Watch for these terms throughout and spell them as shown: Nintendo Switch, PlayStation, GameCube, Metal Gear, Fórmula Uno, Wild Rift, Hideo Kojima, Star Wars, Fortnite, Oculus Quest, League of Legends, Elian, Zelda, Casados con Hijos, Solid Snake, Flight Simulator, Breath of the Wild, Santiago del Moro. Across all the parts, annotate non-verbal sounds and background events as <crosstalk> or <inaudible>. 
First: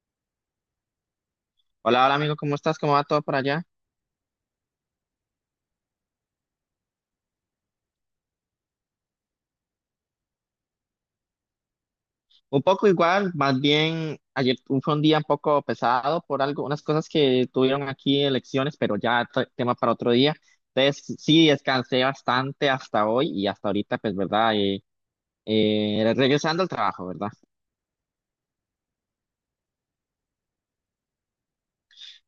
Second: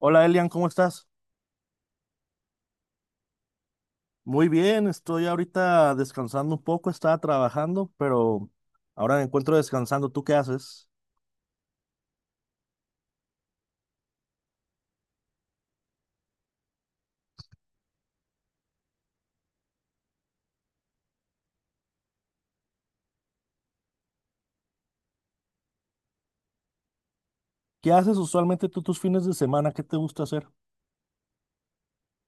Hola Elian, ¿cómo estás? Hola, hola amigo, ¿cómo estás? ¿Cómo va todo por allá? Muy bien, estoy ahorita descansando un poco, estaba trabajando, pero ahora me encuentro descansando. ¿Tú qué haces? Un poco igual, más bien ayer fue un día un poco pesado por algo, unas cosas que tuvieron aquí elecciones, pero ya tema para otro día. Entonces sí, descansé bastante hasta hoy y hasta ahorita, pues, ¿verdad? Regresando al trabajo, ¿verdad? ¿Qué haces usualmente tú tus fines de semana? ¿Qué te gusta hacer?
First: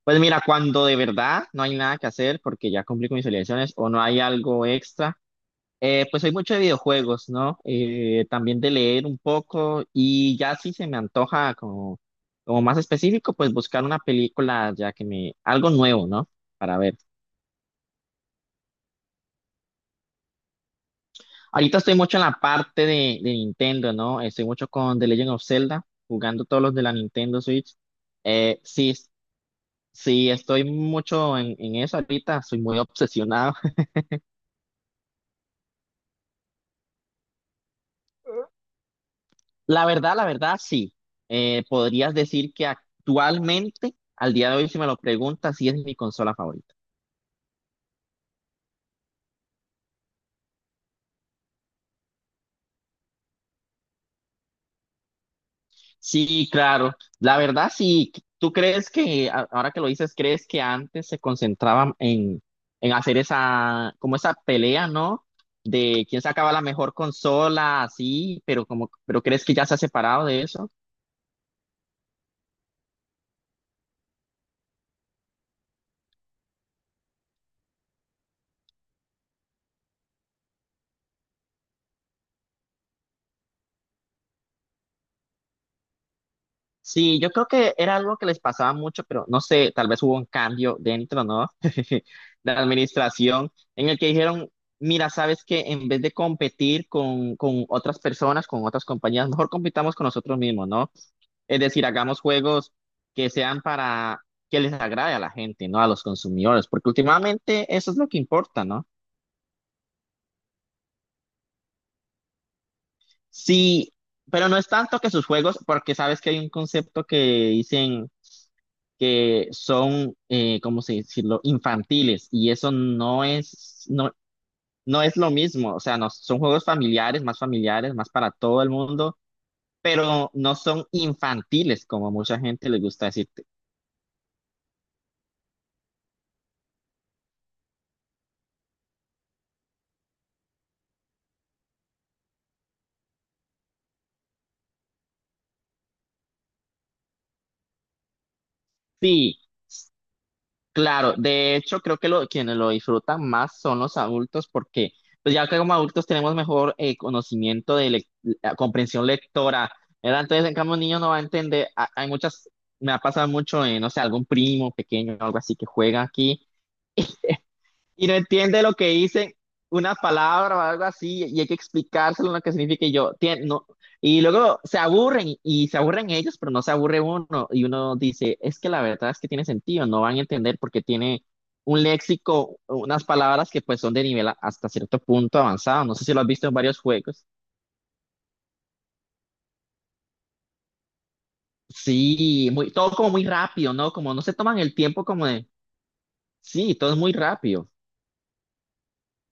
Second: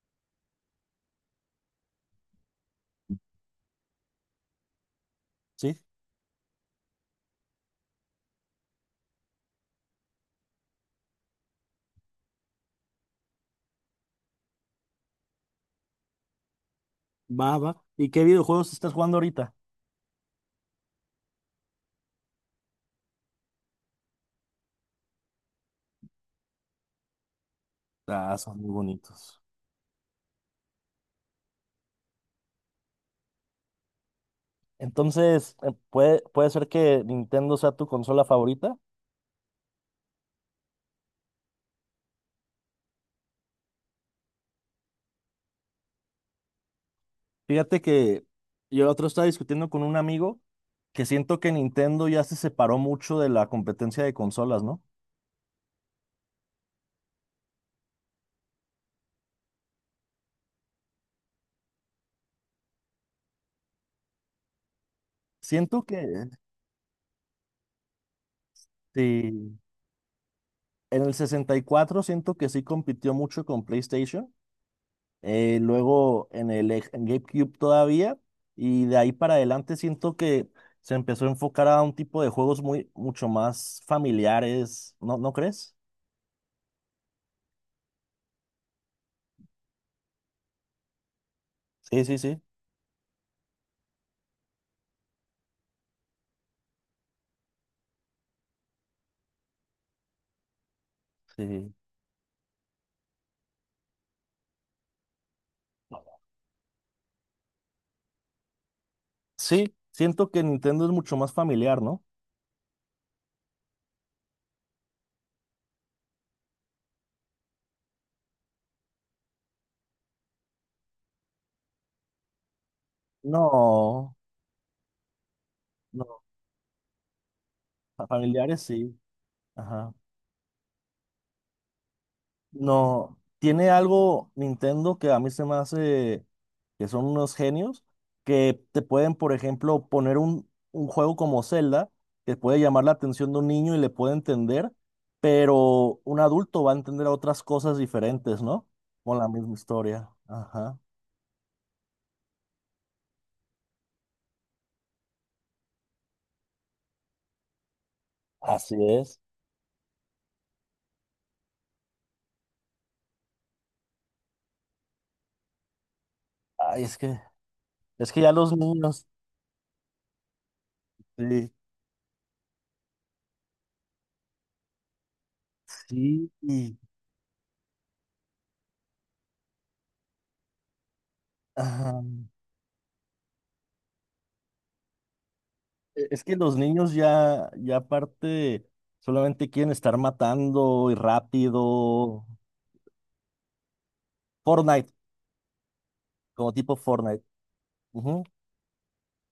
Pues mira, cuando de verdad no hay nada que hacer porque ya cumplí con mis obligaciones o no hay algo extra, ¿Sí? Pues soy mucho de videojuegos, ¿no? También de leer un poco y ya si se me antoja como más específico, pues buscar una película ya que me, algo nuevo, ¿no? Para ver. Va, va. ¿Y qué videojuegos estás jugando ahorita? Ahorita estoy mucho en la parte de Nintendo, ¿no? Estoy mucho con The Legend of Zelda, jugando todos los de la Nintendo Switch. Ah, son Eh, muy sí, bonitos. sí, estoy mucho en eso ahorita, soy muy obsesionado. Entonces, ¿puede ser que Nintendo sea tu consola favorita? La verdad, sí. Podrías decir que actualmente, al día de hoy, si me lo preguntas, sí es mi consola favorita. Fíjate que yo el otro estaba discutiendo con un amigo que siento que Nintendo ya se separó mucho de la competencia de consolas, ¿no? Sí, claro. La verdad, sí. ¿Tú crees ahora que lo dices, crees que antes se concentraban en hacer esa, como esa pelea, ¿no? Siento que... ¿De quién sacaba la mejor consola, así, pero como, pero crees que Sí, ya se ha separado de eso? en el 64 siento que sí compitió mucho con PlayStation, luego en GameCube todavía, y de ahí para adelante siento que se empezó a enfocar a un tipo de juegos muy, mucho más familiares, ¿no, no crees? Sí, yo creo que era algo que les pasaba mucho, pero no sé, tal vez hubo un cambio dentro, ¿no? Sí, <laughs> sí, sí, De la administración, en el que dijeron, mira, sabes que en vez de competir con otras personas, con otras compañías, mejor compitamos con nosotros mismos, ¿no? Es sí. decir, hagamos juegos que sean para que les agrade a la gente, ¿no? A los consumidores, porque últimamente eso es lo que importa, ¿no? Sí, siento que Nintendo es mucho más familiar, ¿no? Sí, pero no es tanto que sus juegos, porque sabes que hay un concepto que dicen que son, ¿cómo se decirlo?, infantiles y eso no es, no, No, no es lo mismo, o sea, no, no, son juegos familiares, más para familiares todo el sí. mundo, Ajá. pero no son infantiles como mucha gente les gusta No, decirte. tiene algo Nintendo que a mí se me hace que son unos genios que te pueden, por ejemplo, poner un juego como Zelda que puede llamar la atención de un niño y le puede entender, pero un adulto va a entender otras cosas diferentes, ¿no? Con la Sí, misma historia. Ajá. claro, de hecho creo que lo, quienes lo disfrutan más son los adultos porque pues ya que como adultos tenemos mejor conocimiento de la Así comprensión es. lectora, ¿verdad? Entonces en cambio un niño no va a entender, hay muchas, me ha pasado mucho en, no sé, algún primo pequeño o algo así que juega aquí Ay, y es no que ya los entiende lo que niños, dice una palabra o algo así y hay sí, que explicárselo lo que significa y yo, no. Y luego se aburren y se aburren sí, ellos, pero no se y- aburre uno y uno dice, es que la verdad es que tiene sentido, no van a entender porque tiene un ajá. léxico, unas palabras que pues son de nivel hasta cierto punto avanzado. No sé si lo Es has que visto en los varios niños juegos. ya, ya aparte, solamente quieren estar matando y rápido. Sí, muy, todo como muy rápido, ¿no? Como no se toman el Fortnite, tiempo como de, como tipo sí, todo es muy Fortnite. rápido. Ujú.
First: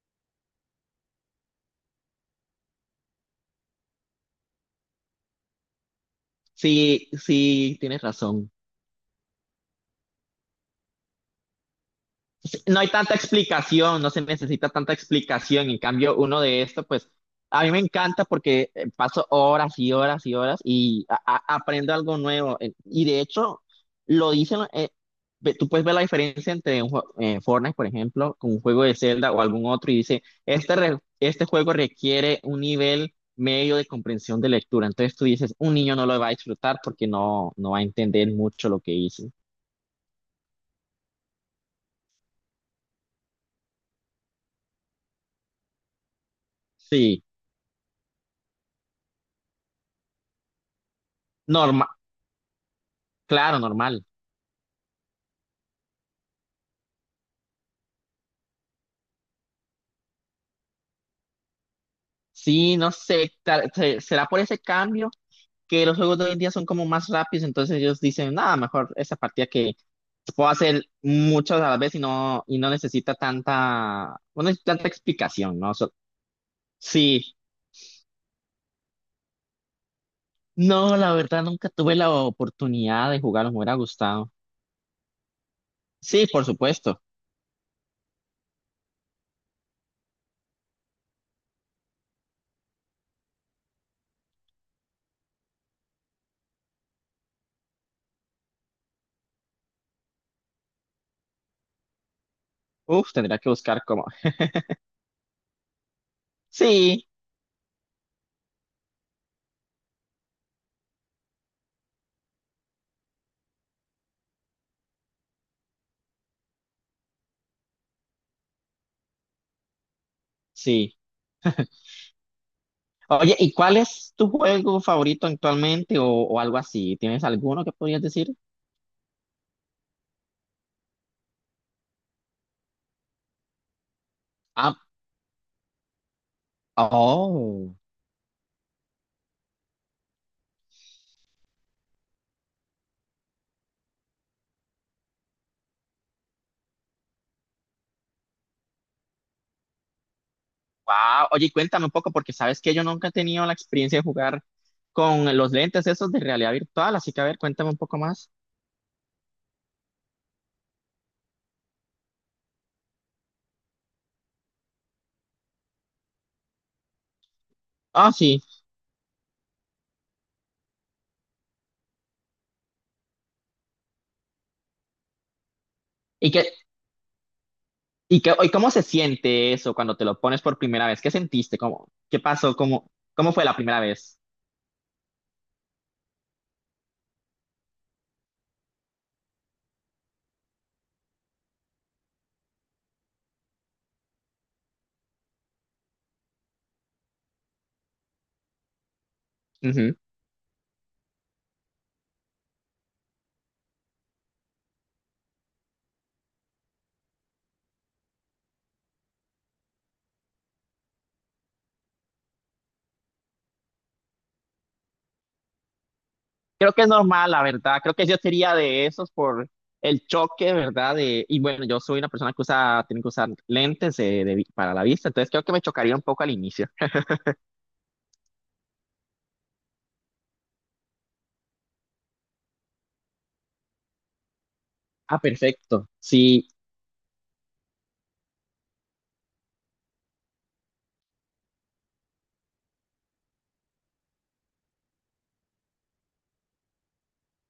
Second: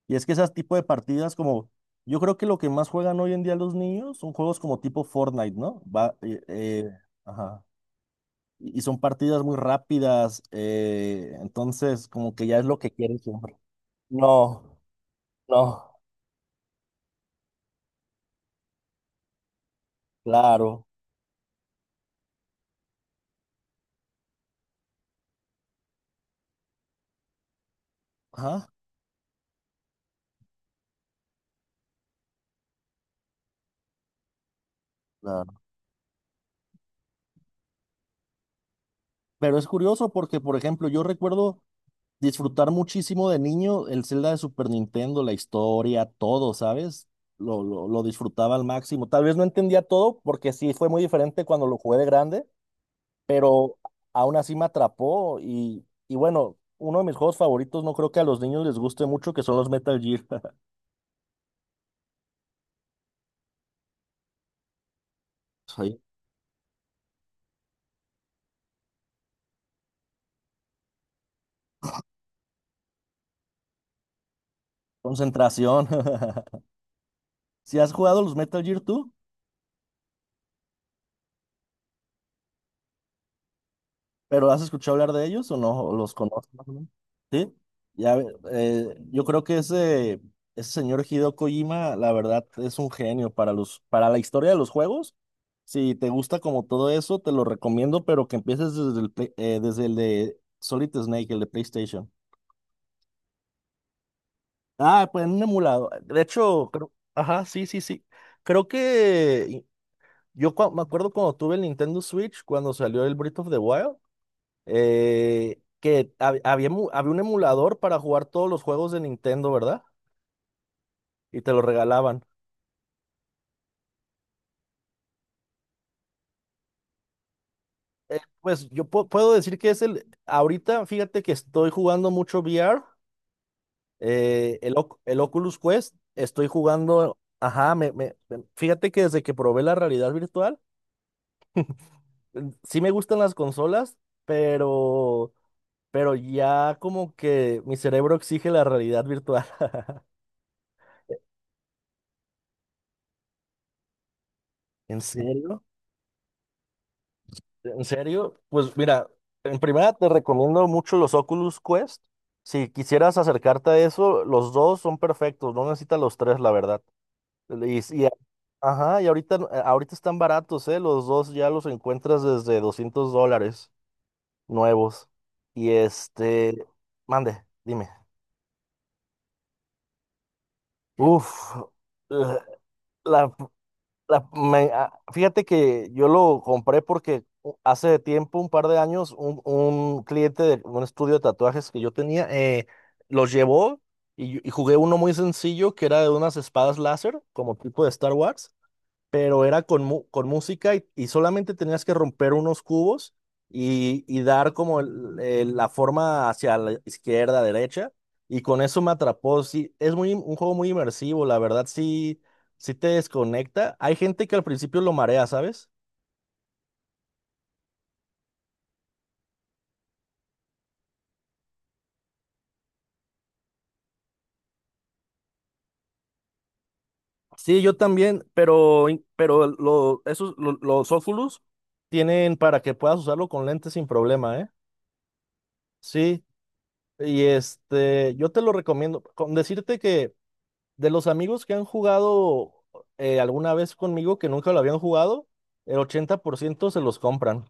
Y es que esas tipo de partidas como, yo creo que lo que más juegan hoy en día los niños son juegos como tipo Fortnite, ¿no? Va, Sí, ajá. sí, tienes razón. Y son partidas muy rápidas, entonces como que ya es lo No hay que tanta quieren siempre. explicación, no se No, necesita tanta explicación. En no, cambio, uno de esto pues, a mí me encanta porque paso horas y horas y horas claro. y aprendo algo nuevo. Y de hecho, lo dicen, tú puedes ver la diferencia entre un Fortnite, por ejemplo, con un Ajá, juego de Zelda o algún otro y dice, este, este juego requiere un nivel medio de comprensión de lectura. Entonces tú dices, claro. un niño no lo va a disfrutar porque no, no va a entender mucho lo que hizo. Pero es curioso porque, por ejemplo, yo recuerdo disfrutar muchísimo de niño el Zelda de Super Nintendo, la historia, todo, ¿sabes? Sí, Lo disfrutaba al máximo. Tal vez no entendía todo porque sí fue muy diferente cuando lo normal, jugué de grande, claro, pero normal. aún así me atrapó y bueno, uno de mis juegos favoritos, no creo que a los niños les guste mucho, que son los Metal Gear. <laughs> Sí, no sé, será por ese cambio que los Soy juegos de hoy en día son como más rápidos, entonces ellos dicen, nada, mejor esa partida que puedo hacer muchas a la vez y no necesita tanta, no necesita tanta explicación, ¿no? concentración. <laughs> Sí, ¿Si has jugado los Metal Gear tú? no, la verdad nunca tuve la oportunidad de jugarlos, me hubiera gustado. ¿Pero has escuchado hablar de ellos o no? ¿O los Sí, por conoces más o menos? supuesto. Sí, ya, ve- yo creo que ese señor Hideo Kojima, la verdad, es un genio para los, para la historia de los juegos. Si te gusta como todo eso, te lo recomiendo, pero que empieces desde el, desde el de Solid Snake, el de PlayStation. Uf, tendría que buscar cómo. Ah, pues en un emulado. De hecho, creo, Sí, ajá, sí, sí, sí. Creo que yo me acuerdo cuando tuve el Nintendo Switch, cuando salió el Breath of the Wild. Que había, había un emulador para jugar todos los juegos de Nintendo, ¿verdad? sí. Y te lo regalaban. Oye, ¿y cuál es tu juego favorito actualmente o algo así? ¿Tienes alguno que podrías decir? Pues yo puedo decir que es el, ahorita fíjate que estoy jugando mucho VR, el, Ah, el Oculus Quest, estoy jugando, ajá, oh. Fíjate que desde que probé la realidad virtual, sí me gustan las consolas, pero, pero ya como que mi cerebro exige la realidad virtual. <laughs> Wow, oye, y cuéntame un poco, porque sabes que yo nunca he tenido la experiencia de jugar ¿En con los serio? lentes esos de realidad virtual, así que a ver, cuéntame un ¿En poco más. serio? Pues mira, en primera te recomiendo mucho los Oculus Quest. Si quisieras acercarte a eso, los dos son perfectos, no necesitas los tres, la verdad. Y, y- Ah, sí. ajá, y ahorita, ahorita están baratos, ¿eh? Los dos ya los encuentras desde $200 nuevos. Y ¿Y qué, este, mande, dime. y qué, y cómo se siente eso cuando te lo pones por primera vez? ¿Qué Uf, sentiste? ¿Cómo, eh, qué pasó? ¿Cómo, cómo la, fue la primera vez? La- me- ah, Fíjate que yo lo compré porque hace tiempo, un par de años, un cliente de un estudio de tatuajes que yo tenía los llevó y jugué uno muy sencillo que era de unas espadas láser, como tipo de Star Wars, pero era con, Ujú. Con música y solamente tenías que romper unos cubos y dar como la forma hacia la izquierda, derecha, y con eso me atrapó. Sí, es muy, un juego muy inmersivo, la verdad, sí, sí te desconecta. Hay gente que al principio lo marea, ¿sabes? Creo que es normal, la verdad. Creo que yo sería de esos por el choque, ¿verdad? De, y bueno, yo soy una persona que usa, tiene que usar lentes para la vista, entonces creo que me chocaría un poco al inicio. Sí, yo también, pero, pero esos, los Oculus tienen para que puedas usarlo con lentes sin problema, ¿eh? Ah, perfecto. Sí, Sí, y este, yo te lo recomiendo. Con decirte que de los amigos que han jugado alguna vez conmigo que nunca lo habían jugado, el 80% se los compran.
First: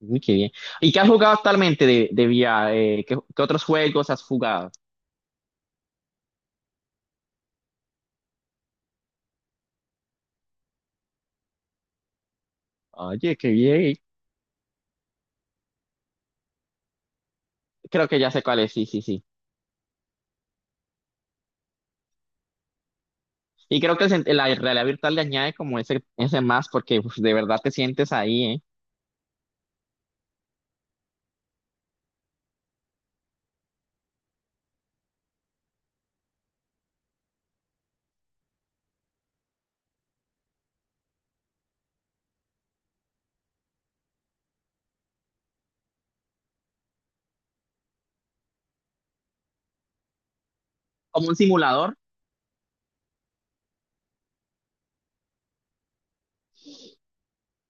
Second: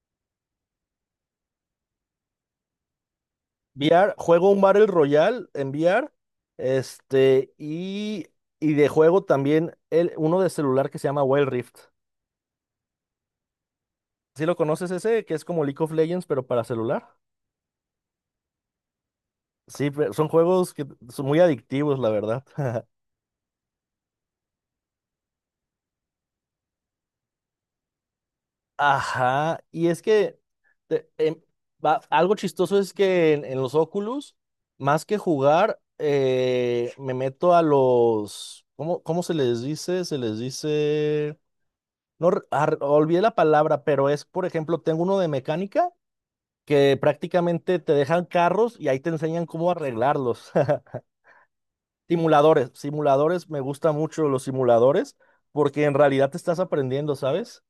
uy, qué bien. ¿Y qué has jugado actualmente de VR? ¿Qué, qué otros juegos VR, has juego un jugado? Battle Royale en VR, este, y de juego también el, uno de celular que se llama Wild Rift. Oye, qué bien. ¿Sí lo conoces ese? Que es como League of Legends, pero para celular. Creo que ya sé cuál es, sí, sí, sí. Sí, son juegos que son muy adictivos, la verdad. <laughs> Y creo que el la realidad virtual le añade como ese más porque uf, de verdad te sientes ahí, ¿eh? Ajá, y es que te- em, algo chistoso es que en los Oculus, más que jugar, me meto a los, ¿cómo, cómo se les dice? Se les dice, no, olvidé la palabra, pero es, por ejemplo, tengo uno de mecánica que prácticamente te dejan carros y ahí te enseñan cómo arreglarlos. <laughs> Como un simulador. Simuladores, simuladores, me gusta mucho los simuladores porque en realidad te estás aprendiendo, ¿sabes?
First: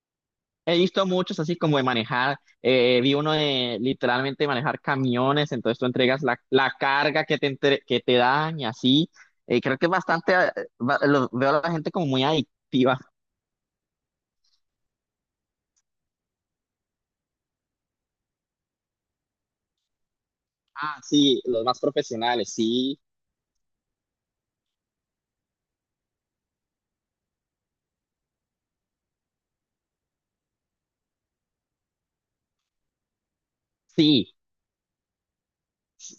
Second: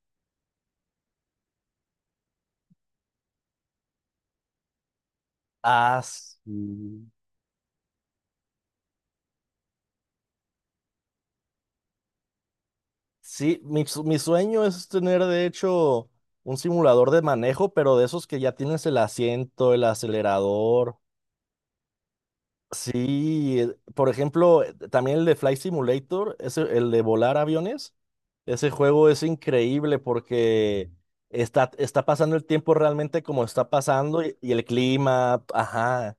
He visto muchos así como de manejar, vi uno de literalmente manejar camiones, entonces tú Ah, entregas la, la carga que que te dan y así. Creo que es bastante, veo a la gente como muy adictiva. sí, mi sueño es tener de hecho un simulador de manejo, pero de esos que ya tienes el asiento, el acelerador. Ah, sí, los más profesionales, sí. Sí, por ejemplo, también el de Flight Simulator, ese, el de volar aviones, ese juego es increíble porque está, está pasando el tiempo realmente como está pasando Sí, y el clima, ajá,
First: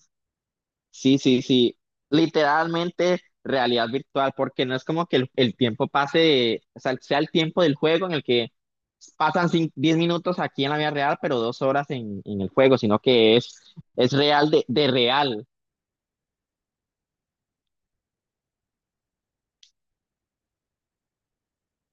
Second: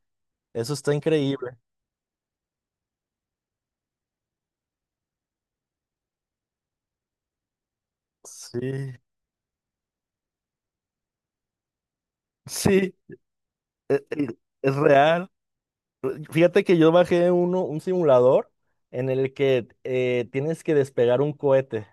eso está sí, sí, increíble. sí. Literalmente realidad virtual, porque no es como que el tiempo pase, de- o sea, sea el tiempo del juego en el que Sí, pasan 10 minutos aquí en la vida real, pero dos horas en <laughs> el juego, sí, sino que e- es e- real es de real. real. Fíjate que yo bajé uno, un simulador en el que tienes que despegar un cohete.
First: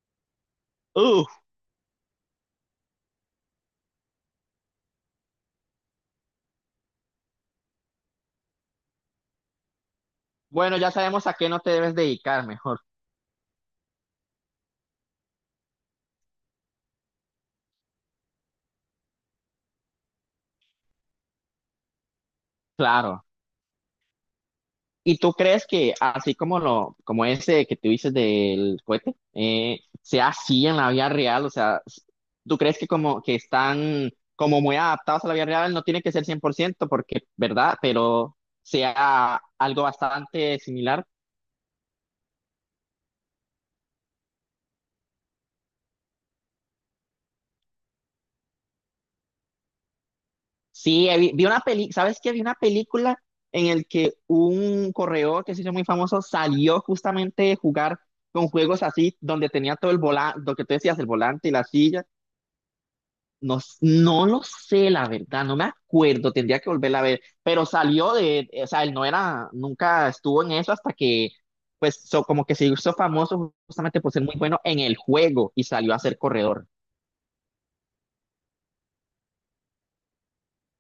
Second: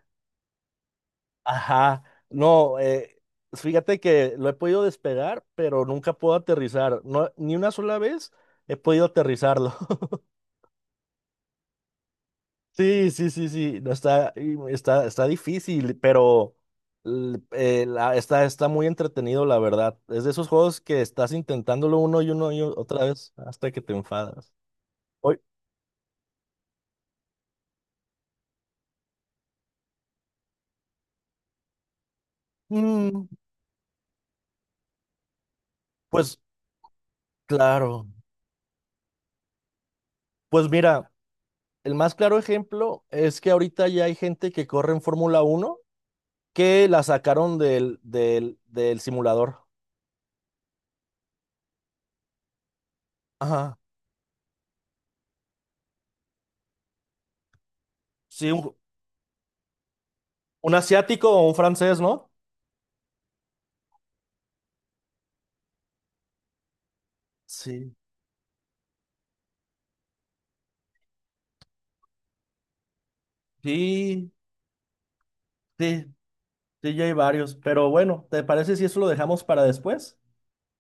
Uf, Ajá, no, fíjate que lo he podido despegar, pero nunca puedo aterrizar. No, ni una sola vez he podido aterrizarlo. <laughs> bueno, ya sabemos a qué no te debes dedicar, mejor, Sí, sí, sí, sí, no está, y está, está difícil, pero está, está muy entretenido, la verdad. Es de esos juegos que estás intentándolo uno y uno y otra claro. vez hasta que te enfadas. ¿Y tú Hoy, crees que así como lo, como ese que tú dices del cohete, sea así en la vida real? O sea, s- ¿tú crees que como mm, que están como muy adaptados a la vida real? No tiene que ser pues 100% porque, ¿verdad? claro. Pero sea algo bastante Pues similar. mira, el más claro ejemplo es que ahorita ya hay gente que corre en Fórmula Uno que la sacaron del simulador. Sí, he vi, vi una peli, ¿sabes qué? Vi una película en Ajá. el que un corredor que se hizo muy famoso salió justamente de jugar con Sí, juegos así, donde tenía todo el volante, lo que un tú decías, el asiático o volante y un la francés, silla. ¿no? No, s- no lo sé, la verdad, no me acuerdo, tendría que volverla a ver, pero Sí, salió de, o sea, él no era, nunca estuvo en eso hasta que, pues, como que se hizo famoso justamente por ser sí, muy bueno en el juego y salió a sí, ser corredor. sí, ya hay varios. Pero bueno, ¿te parece si eso lo dejamos para después?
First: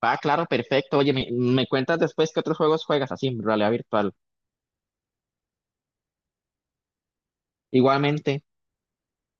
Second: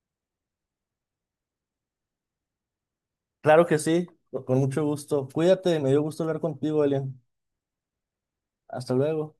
Va, claro, perfecto. Oye, me cuentas después qué otros juegos juegas así en Claro realidad que sí, virtual. Con mucho gusto. Cuídate, me dio gusto hablar contigo, Elian. Igualmente. Hasta luego.